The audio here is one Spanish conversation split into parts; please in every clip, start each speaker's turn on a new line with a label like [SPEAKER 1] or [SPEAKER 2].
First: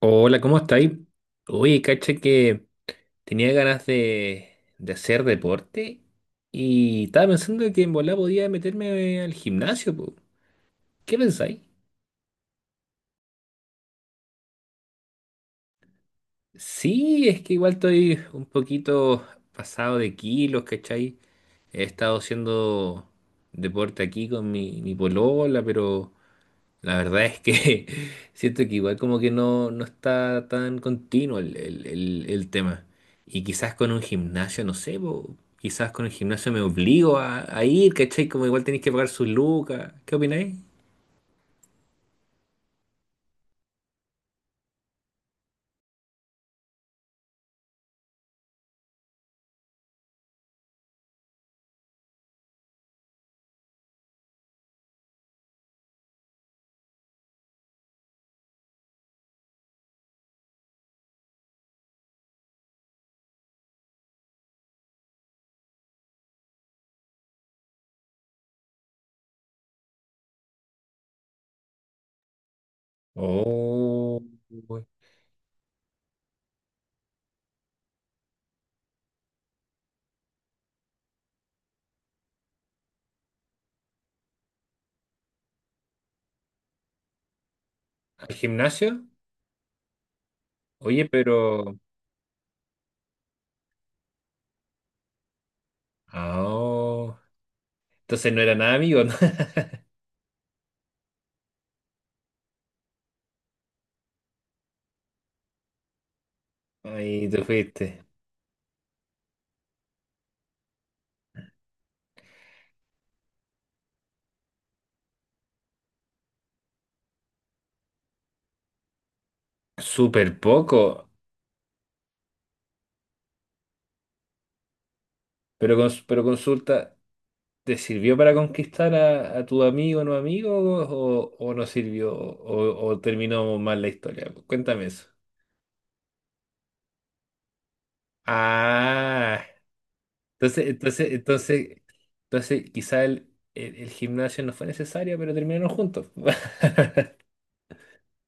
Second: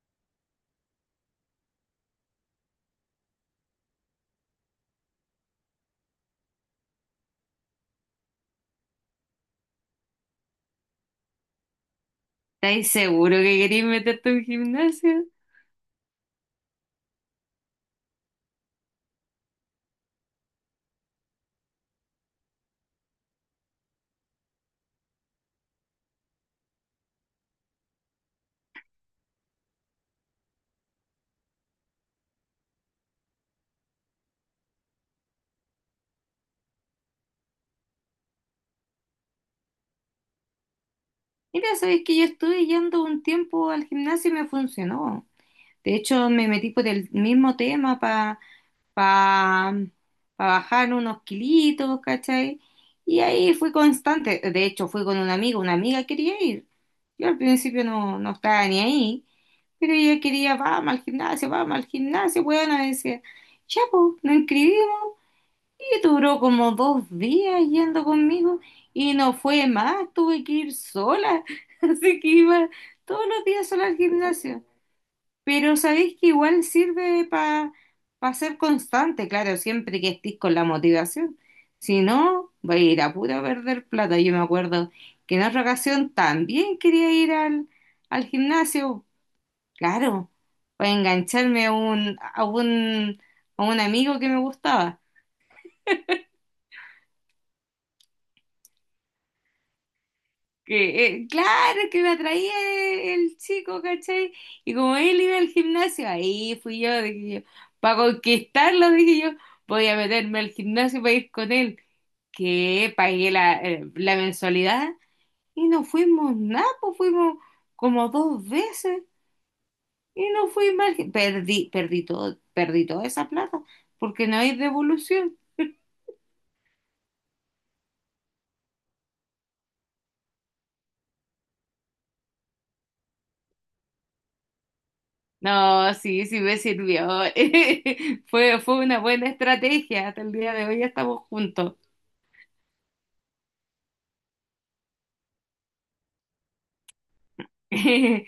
[SPEAKER 1] Hola, ¿cómo estáis? Oye, cacha que tenía ganas de hacer deporte y estaba pensando que en volá podía meterme al gimnasio, po. ¿Qué pensáis?
[SPEAKER 2] ¿Estáis seguro que queréis meterte a un gimnasio?
[SPEAKER 1] Sí, es que igual estoy un poquito pasado de kilos, ¿cachai? He estado haciendo deporte aquí con mi polola, pero la verdad es que siento que igual como que no, no está tan continuo el tema. Y quizás con un gimnasio, no sé, po, quizás con el gimnasio me obligo a ir, ¿cachai? Como igual tenéis que pagar sus lucas. ¿Qué opináis?
[SPEAKER 2] Mira, sabéis que yo estuve yendo un tiempo al gimnasio y me funcionó. De hecho, me metí por el mismo tema para pa, pa- pa bajar unos kilitos, ¿cachai? Y ahí fui constante. De hecho, fui con una amiga quería ir. Yo al principio no, no estaba ni ahí, pero ella quería, vamos al gimnasio, bueno, decía, ya, pues, nos inscribimos. Y duró como dos días yendo conmigo y no fue más, tuve que ir sola, así que iba todos los días sola al
[SPEAKER 1] Oh,
[SPEAKER 2] gimnasio.
[SPEAKER 1] uy.
[SPEAKER 2] Pero sabéis que igual sirve para ser constante, claro, siempre que estés con la motivación. Si no, va a ir a puro perder plata. Yo me acuerdo que en otra ocasión también quería ir al
[SPEAKER 1] ¿Al gimnasio?
[SPEAKER 2] gimnasio, claro, para
[SPEAKER 1] Oye,
[SPEAKER 2] engancharme a
[SPEAKER 1] pero...
[SPEAKER 2] un, a un amigo que me gustaba.
[SPEAKER 1] Ah, oh. Entonces no eran amigos, ¿no?
[SPEAKER 2] Que claro, que me atraía el, el chico, ¿cachai? Y como él iba al gimnasio, ahí fui yo,
[SPEAKER 1] Ahí
[SPEAKER 2] dije yo,
[SPEAKER 1] tú
[SPEAKER 2] para
[SPEAKER 1] fuiste.
[SPEAKER 2] conquistarlo, dije yo, voy a meterme al gimnasio para ir con él, que pagué la, la mensualidad y no fuimos nada, pues fuimos como dos veces
[SPEAKER 1] Súper
[SPEAKER 2] y no fui
[SPEAKER 1] poco.
[SPEAKER 2] mal, perdí todo, perdí toda esa plata, porque no hay devolución.
[SPEAKER 1] Pero, pero consulta. ¿Te sirvió para conquistar a tu amigo o no amigo o no sirvió o terminó mal la historia? Cuéntame eso.
[SPEAKER 2] No, sí, sí me sirvió. Fue una buena
[SPEAKER 1] Ah,
[SPEAKER 2] estrategia. Hasta el día de
[SPEAKER 1] entonces,
[SPEAKER 2] hoy
[SPEAKER 1] entonces,
[SPEAKER 2] estamos juntos.
[SPEAKER 1] entonces, entonces quizá el gimnasio no fue necesario, pero terminaron juntos.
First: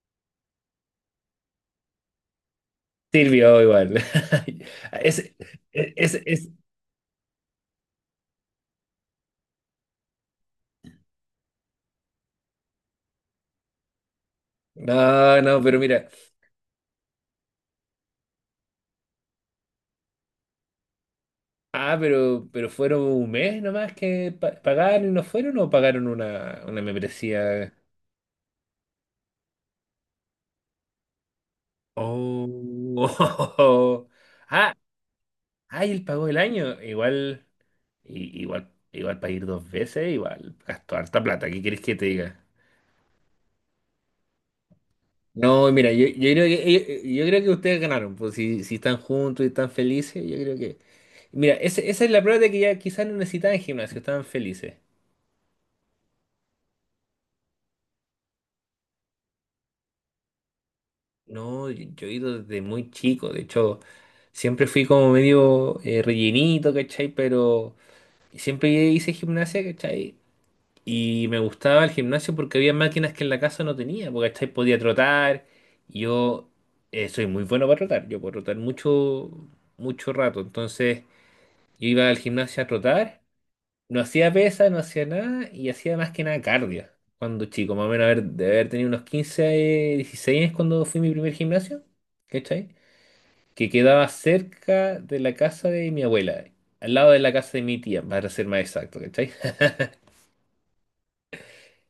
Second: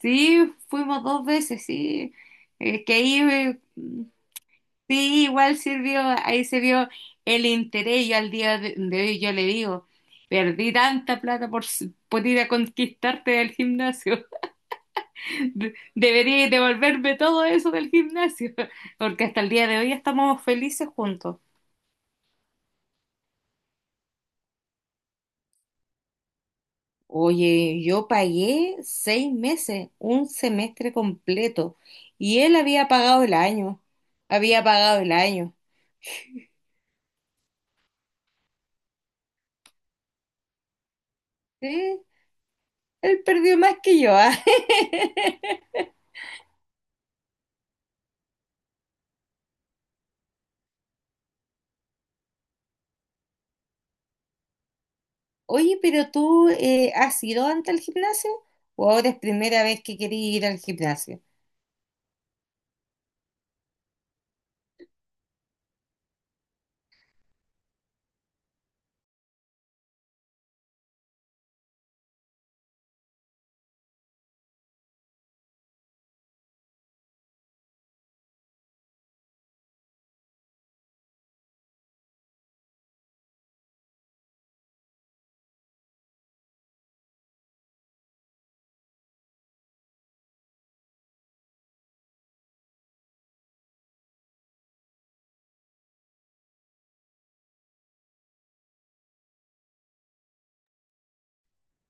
[SPEAKER 2] Sí, fuimos dos veces, sí. Es que ahí,
[SPEAKER 1] Sirvió igual.
[SPEAKER 2] sí,
[SPEAKER 1] Ese-
[SPEAKER 2] igual
[SPEAKER 1] e-
[SPEAKER 2] sirvió,
[SPEAKER 1] ese-
[SPEAKER 2] ahí
[SPEAKER 1] ese-
[SPEAKER 2] se vio el interés. Yo al día de hoy yo le digo, perdí tanta plata por, s- por ir a conquistarte del gimnasio.
[SPEAKER 1] No, no, pero mira.
[SPEAKER 2] Debería devolverme todo eso del gimnasio, porque hasta el día de hoy estamos felices juntos.
[SPEAKER 1] Ah, pero fueron un mes nomás que pagaron y no fueron o pagaron una membresía.
[SPEAKER 2] Oye, yo pagué seis meses, un semestre completo, y él había pagado el año,
[SPEAKER 1] Oh.
[SPEAKER 2] había
[SPEAKER 1] Ah,
[SPEAKER 2] pagado el año.
[SPEAKER 1] ay, él pagó el año. Igual, igual para ir dos veces, igual gastó harta plata. ¿Qué quieres que
[SPEAKER 2] Sí,
[SPEAKER 1] te diga?
[SPEAKER 2] él perdió más que yo. Ah.
[SPEAKER 1] No, mira, yo creo que yo creo que ustedes ganaron, pues si, si están juntos y están felices, yo creo que. Mira, esa es la prueba de que ya quizás no necesitaban gimnasio, estaban felices.
[SPEAKER 2] Oye, pero tú ¿has ido antes al gimnasio? ¿O ahora es primera vez que querías ir al gimnasio?
[SPEAKER 1] No, yo he ido desde muy chico, de hecho, siempre fui como medio rellenito, ¿cachai? Pero siempre hice gimnasia, ¿cachai? Y me gustaba el gimnasio porque había máquinas que en la casa no tenía, porque ¿cachai? Podía trotar. Y yo soy muy bueno para trotar, yo puedo trotar mucho, mucho rato. Entonces yo iba al gimnasio a trotar, no hacía pesa, no hacía nada y hacía más que nada cardio. Cuando chico, más o menos haber, de haber tenido unos 15 16 años cuando fui a mi primer gimnasio, ¿cachai? Que quedaba cerca de la casa de mi abuela, al lado de la casa de mi tía, para ser más exacto, ¿cachai?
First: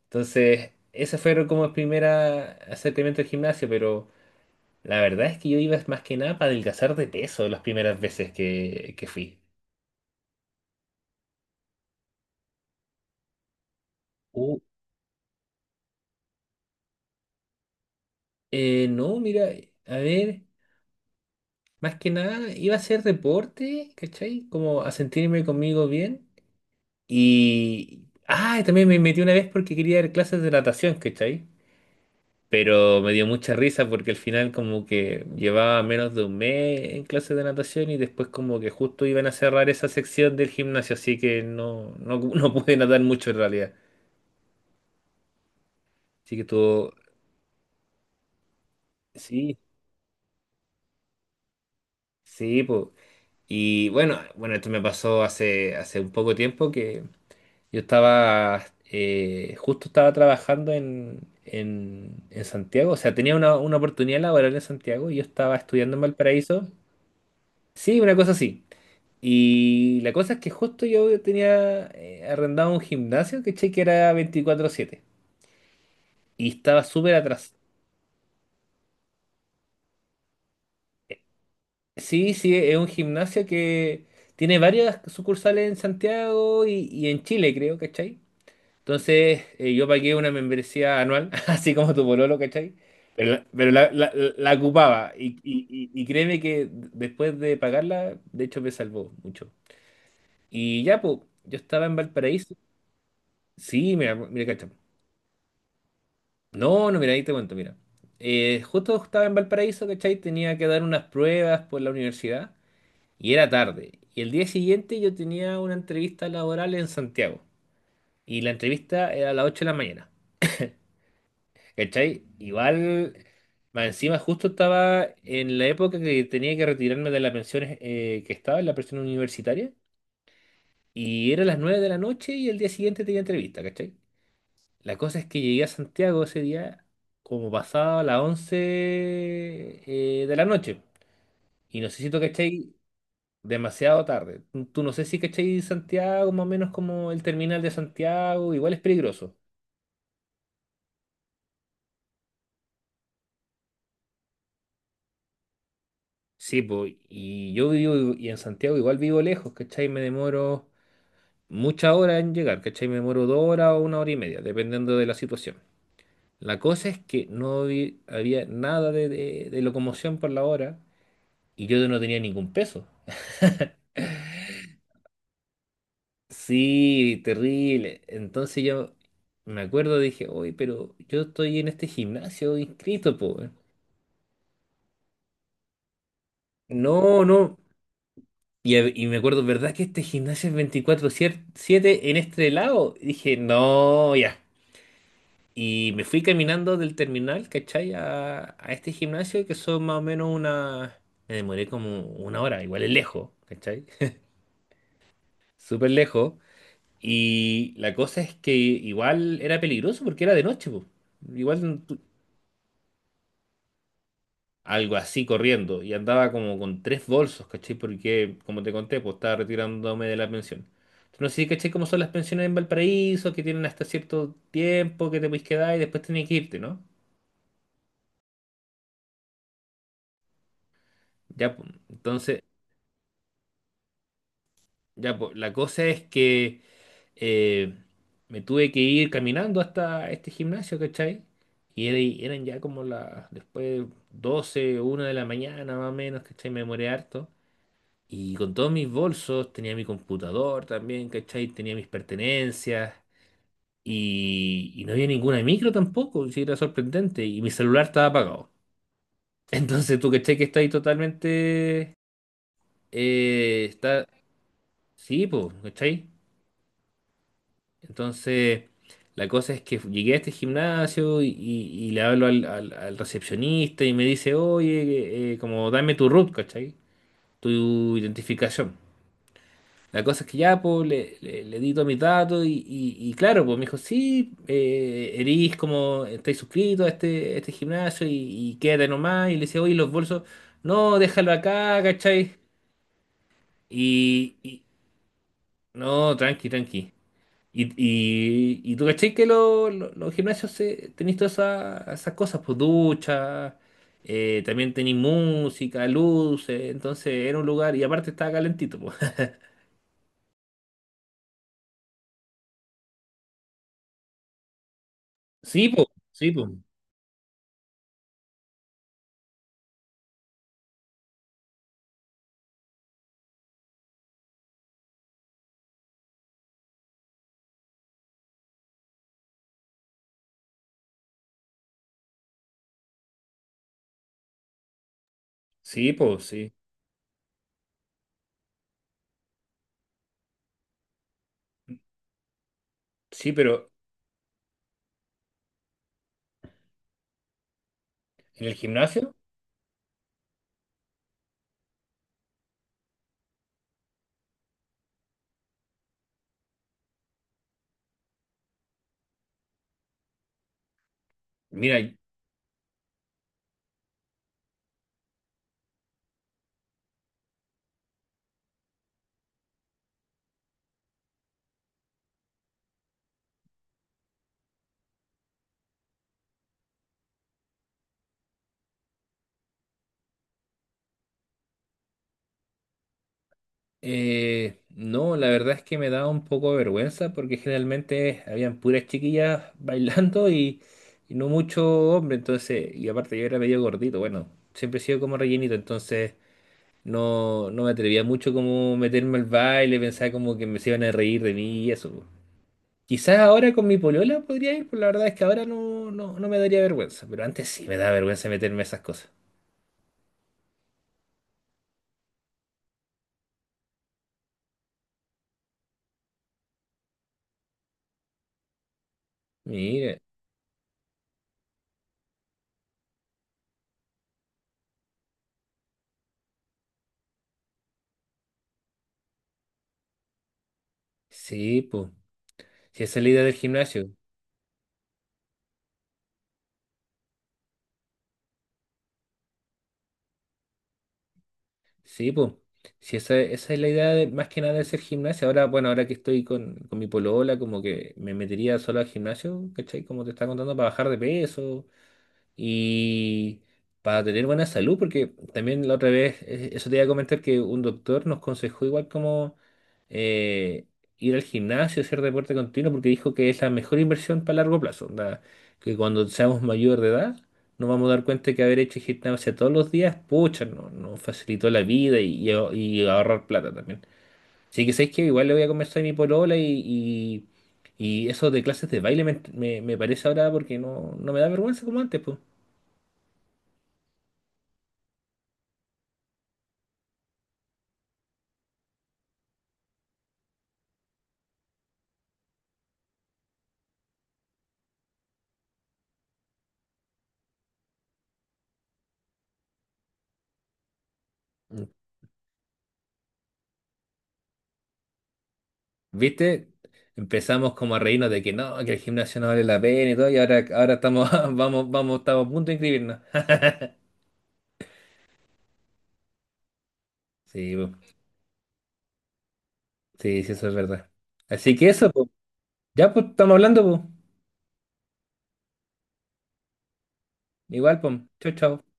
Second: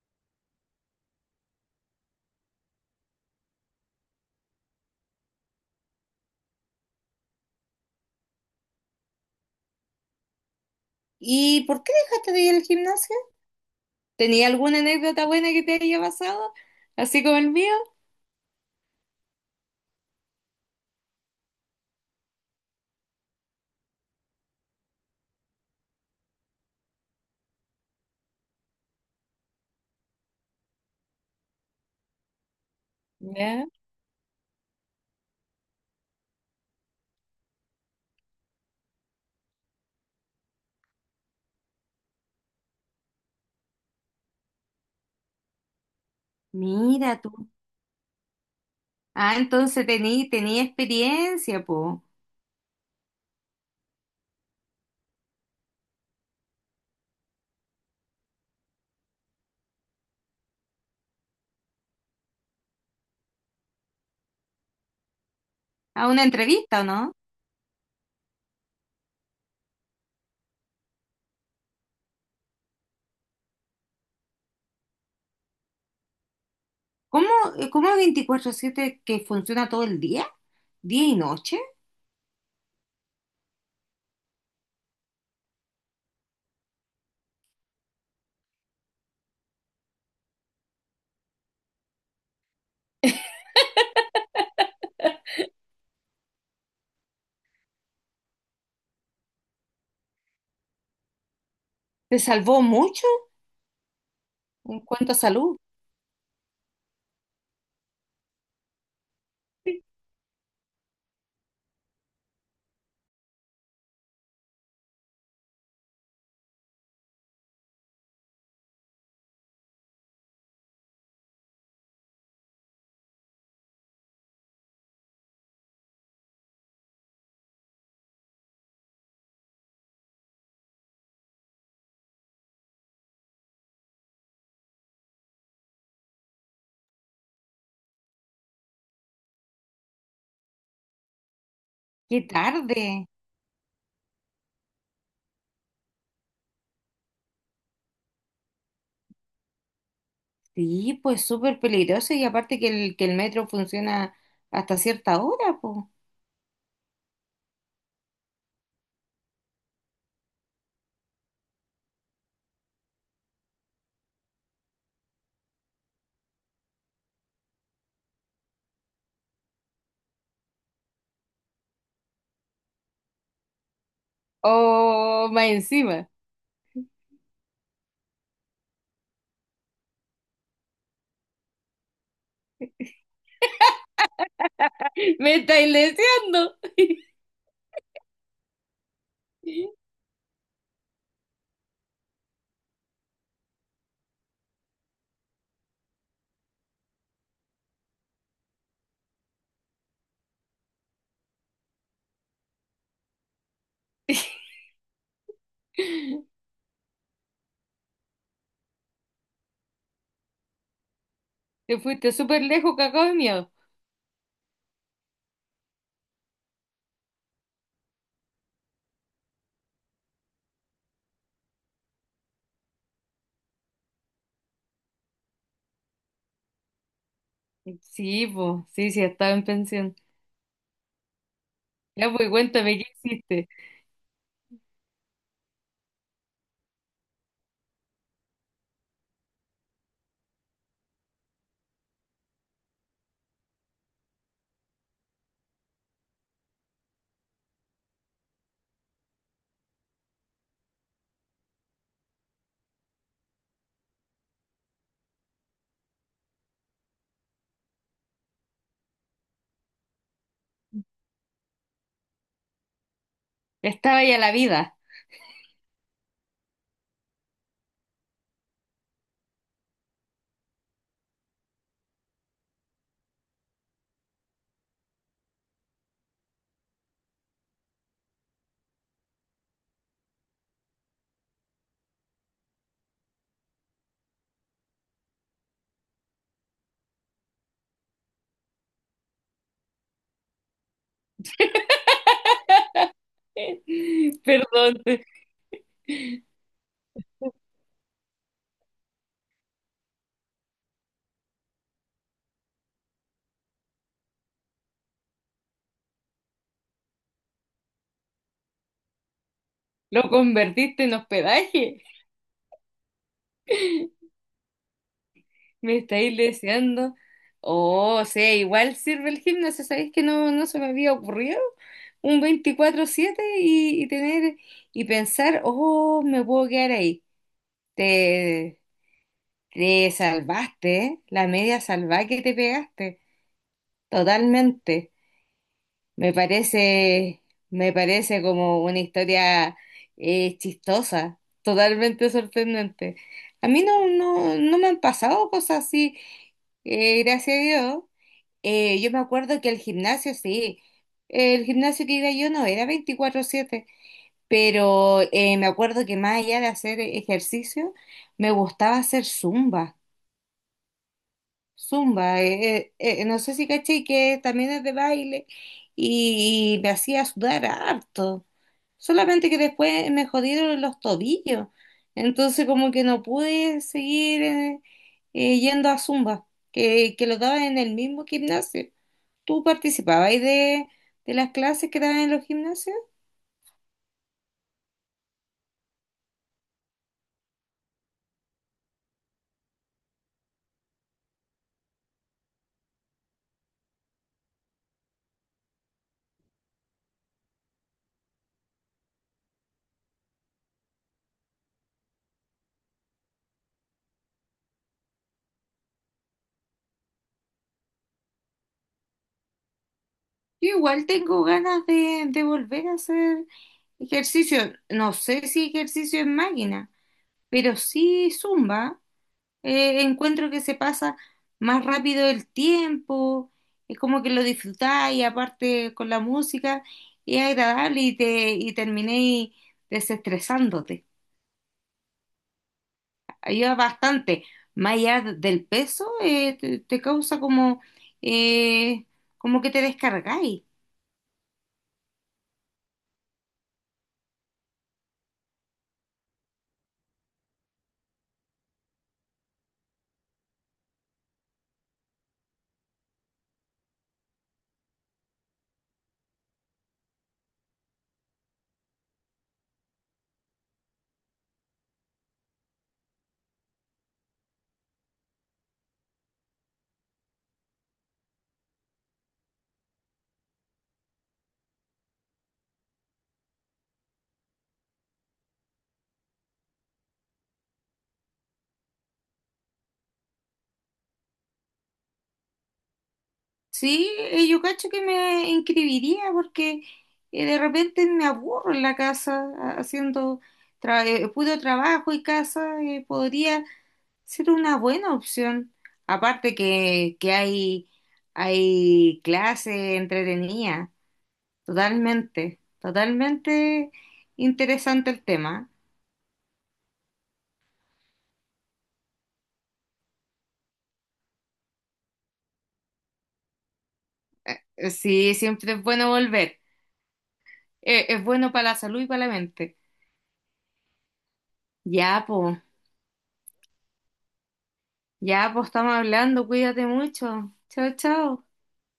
[SPEAKER 1] Entonces, ese fueron como el primer acercamiento al gimnasio, pero la verdad es que yo iba más que nada para adelgazar de peso las primeras veces que fui.
[SPEAKER 2] ¿Y por qué dejaste de ir al gimnasio? ¿Tenía
[SPEAKER 1] Uh,
[SPEAKER 2] alguna anécdota buena que te haya pasado? Así como el mío.
[SPEAKER 1] no, mira, a ver, más que nada iba a hacer deporte, ¿cachai? Como a sentirme conmigo bien. Y... Ah, y también me metí una vez porque quería dar clases de natación, ¿cachai? Pero me dio mucha
[SPEAKER 2] Ya.
[SPEAKER 1] risa porque al final como que llevaba menos de un mes en clases de natación y después como que justo iban a cerrar esa sección del gimnasio, así que no pude nadar mucho en realidad. Así que todo,
[SPEAKER 2] Mira tú. Ah,
[SPEAKER 1] sí,
[SPEAKER 2] entonces tenía experiencia, po.
[SPEAKER 1] sí, pues. Y bueno, bueno, esto me pasó hace un poco tiempo que yo estaba, justo estaba trabajando en Santiago, o sea, tenía una oportunidad laboral en Santiago y yo estaba estudiando en
[SPEAKER 2] A una
[SPEAKER 1] Valparaíso.
[SPEAKER 2] entrevista, ¿o no?
[SPEAKER 1] Sí, una cosa así. Y la cosa es que justo yo tenía arrendado un gimnasio, ¿cachai? Que era veinticuatro siete. Y estaba súper
[SPEAKER 2] ¿Cómo,
[SPEAKER 1] atrás.
[SPEAKER 2] cómo veinticuatro siete que funciona todo el día? ¿Día y noche?
[SPEAKER 1] Sí, sí, es un gimnasio que tiene varias sucursales en Santiago y en Chile, creo, ¿cachai? Entonces yo pagué una membresía anual, así como tu pololo, ¿cachai? Pero, la ocupaba. Y créeme que después de pagarla, de hecho me salvó mucho. Y ya, pues, yo estaba en
[SPEAKER 2] ¿Te
[SPEAKER 1] Valparaíso.
[SPEAKER 2] salvó mucho
[SPEAKER 1] Sí, mira, mira, cacha.
[SPEAKER 2] en cuanto a salud?
[SPEAKER 1] No, no, mira, ahí te cuento, mira. Justo estaba en Valparaíso, ¿cachai? Tenía que dar unas pruebas por la universidad y era tarde. Y el día siguiente yo tenía una entrevista laboral en Santiago y la entrevista era a las 8 de la mañana, ¿cachai? Igual, más encima justo estaba en la época que tenía que retirarme de la pensión que estaba, en la pensión universitaria, y era las 9 de la noche y el día siguiente tenía entrevista, ¿cachai? La cosa es que llegué a Santiago ese día como pasado a las 11 de la noche. Y no sé si tú
[SPEAKER 2] Qué
[SPEAKER 1] cachai
[SPEAKER 2] tarde.
[SPEAKER 1] demasiado tarde. Tú no sé si cachai Santiago, más o menos como el terminal de Santiago, igual es peligroso.
[SPEAKER 2] Sí, pues súper peligroso y aparte que el metro funciona hasta cierta hora, pues.
[SPEAKER 1] Sí, pues, y yo vivo en Santiago igual vivo lejos, ¿cachai? Me demoro muchas horas en llegar, ¿cachai? Me demoro dos horas o una hora y media, dependiendo de la situación. La cosa es que había nada de locomoción por la hora y yo no tenía ningún peso.
[SPEAKER 2] Oh, más encima.
[SPEAKER 1] Sí, terrible. Entonces yo me acuerdo, dije, oye, pero yo estoy en este gimnasio inscrito, po. Weón".
[SPEAKER 2] Me estáis deseando.
[SPEAKER 1] No, no. Y, y me acuerdo, ¿verdad que este gimnasio es 24/7 en este lado? Y dije, no, ya. Y me fui caminando del terminal, ¿cachai? A este gimnasio que son más o menos una... Me demoré como una hora, igual es lejos, ¿cachai? Súper lejos. Y la cosa es que igual era peligroso porque era de noche, po.
[SPEAKER 2] Te
[SPEAKER 1] Igual
[SPEAKER 2] fuiste súper lejos, cacao de miedo.
[SPEAKER 1] algo así corriendo y andaba como con tres bolsos, ¿cachai? Porque, como te conté, pues estaba retirándome de la pensión. Entonces, no sé si cachai cómo son las pensiones en Valparaíso, que tienen hasta cierto tiempo que te puedes quedar y después tienes que irte, ¿no?
[SPEAKER 2] Sí, pues, sí, sí, estaba en pensión.
[SPEAKER 1] Ya, pues,
[SPEAKER 2] Ya, pues,
[SPEAKER 1] entonces,
[SPEAKER 2] cuéntame, ¿qué hiciste?
[SPEAKER 1] ya, pues, la cosa es que eh, me tuve que ir caminando hasta este gimnasio, ¿cachai? Y eran ya como las, después doce una de la mañana más o menos, ¿cachai? Me demoré harto. Y con todos mis bolsos, tenía mi computador también, ¿cachai? Tenía mis pertenencias. Y no había ninguna micro tampoco, si era sorprendente. Y mi celular estaba apagado. Entonces tú, ¿cachai? Que está ahí totalmente...
[SPEAKER 2] Estaba
[SPEAKER 1] está...
[SPEAKER 2] ya la vida.
[SPEAKER 1] Sí, pues, ¿cachai? Entonces, la cosa es que llegué a este gimnasio y le hablo al recepcionista y me dice, oye, como dame tu root, ¿cachai? Tu identificación. La cosa es que ya, pues, le di todos mis datos y claro, pues me dijo, sí, erís como, estáis suscrito a a este gimnasio y quédate nomás. Y le decía, oye, los bolsos, no, déjalo acá, ¿cachai? Y, y-
[SPEAKER 2] Perdón,
[SPEAKER 1] no, tranqui, tranqui. Y tú, ¿cachai? Que los gimnasios se, tenéis todas esas cosas, pues ducha, también tenéis música, luces, entonces era un lugar y aparte estaba calentito, pues.
[SPEAKER 2] lo convertiste en hospedaje.
[SPEAKER 1] Sí,
[SPEAKER 2] Me
[SPEAKER 1] pues,
[SPEAKER 2] estáis
[SPEAKER 1] sí, pues,
[SPEAKER 2] deseando. Oh, o sea, igual sirve el gimnasio, ¿sabéis que no, no se me había ocurrido? Un veinticuatro siete y tener y pensar, oh, me puedo quedar ahí. Te, te salvaste, ¿eh? La media salvada que te pegaste. Totalmente.
[SPEAKER 1] sí,
[SPEAKER 2] Me
[SPEAKER 1] pues, sí.
[SPEAKER 2] parece, me parece como una historia chistosa, totalmente sorprendente.
[SPEAKER 1] Sí,
[SPEAKER 2] A mí
[SPEAKER 1] pero
[SPEAKER 2] no, no, no me han pasado cosas así, gracias a Dios.
[SPEAKER 1] en el
[SPEAKER 2] Yo me
[SPEAKER 1] gimnasio,
[SPEAKER 2] acuerdo que el gimnasio, sí, el gimnasio que iba yo no era 24/7, pero me acuerdo que más allá de hacer ejercicio, me gustaba hacer zumba.
[SPEAKER 1] mira,
[SPEAKER 2] Zumba, no sé si caché que también es de baile y, me hacía sudar harto, solamente que después me jodieron los tobillos, entonces como que no pude seguir yendo a zumba, que lo daba en el mismo gimnasio. ¿Tú participabas de las clases que daban en los gimnasios?
[SPEAKER 1] no, la verdad es que me da un poco de vergüenza porque generalmente habían puras chiquillas bailando y no mucho hombre, entonces, y aparte yo era medio gordito, bueno, siempre he sido como rellenito, entonces no, no me atrevía mucho como meterme al baile, pensaba como que me se iban a reír de mí y eso. Po. Quizás ahora con mi polola podría ir, pero la verdad es que ahora no, no me daría vergüenza, pero antes sí me daba vergüenza meterme a esas cosas.
[SPEAKER 2] Yo igual tengo ganas de volver a hacer ejercicio. No sé si ejercicio en máquina, pero sí zumba.
[SPEAKER 1] Mire,
[SPEAKER 2] Encuentro que se pasa más rápido el tiempo, es como que lo disfrutáis, y aparte con la música, y es agradable y te y terminéis desestresándote.
[SPEAKER 1] sí, pues. Si esa es la idea del
[SPEAKER 2] Ayuda
[SPEAKER 1] gimnasio.
[SPEAKER 2] bastante. Más allá del peso, te causa como, eh, como que te descargáis.
[SPEAKER 1] Sí, pues. Si esa, esa es la idea de- más que nada de hacer gimnasio. Ahora, bueno, ahora que estoy con mi polola, como que me metería solo al gimnasio, ¿cachai? Como te estaba contando, para bajar de peso. Y para tener buena salud, porque también la otra vez, eso te iba a comentar que un doctor nos aconsejó igual como eh, ir al gimnasio, hacer deporte continuo, porque dijo que es la mejor inversión para largo plazo, onda, que cuando seamos mayor de edad nos vamos a dar cuenta que haber hecho gimnasia todos los días, pucha, nos facilitó la vida y ahorrar plata también. Así que sabéis que igual le voy a conversar a mi polola y eso de clases de baile me parece ahora porque no, no me da vergüenza como antes, pues.
[SPEAKER 2] Sí, yo cacho que me inscribiría porque de repente me aburro en la casa haciendo puro trabajo y casa, podría ser una buena opción. Aparte que hay clases entretenidas, totalmente, totalmente interesante el tema.
[SPEAKER 1] ¿Viste? Empezamos como a reírnos de que no, que el gimnasio no vale la pena y todo, y ahora, ahora estamos, vamos, vamos, estamos a punto de inscribirnos.
[SPEAKER 2] Sí, siempre es bueno volver.
[SPEAKER 1] Sí, po.
[SPEAKER 2] Es bueno para la salud y para la mente.
[SPEAKER 1] Sí, sí, eso es verdad. Así que eso,
[SPEAKER 2] Ya,
[SPEAKER 1] po.
[SPEAKER 2] po,
[SPEAKER 1] Ya, pues, estamos hablando, po.
[SPEAKER 2] ya, po, estamos hablando. Cuídate mucho. Chao,
[SPEAKER 1] Igual, pues.
[SPEAKER 2] chao.
[SPEAKER 1] Chau, chau.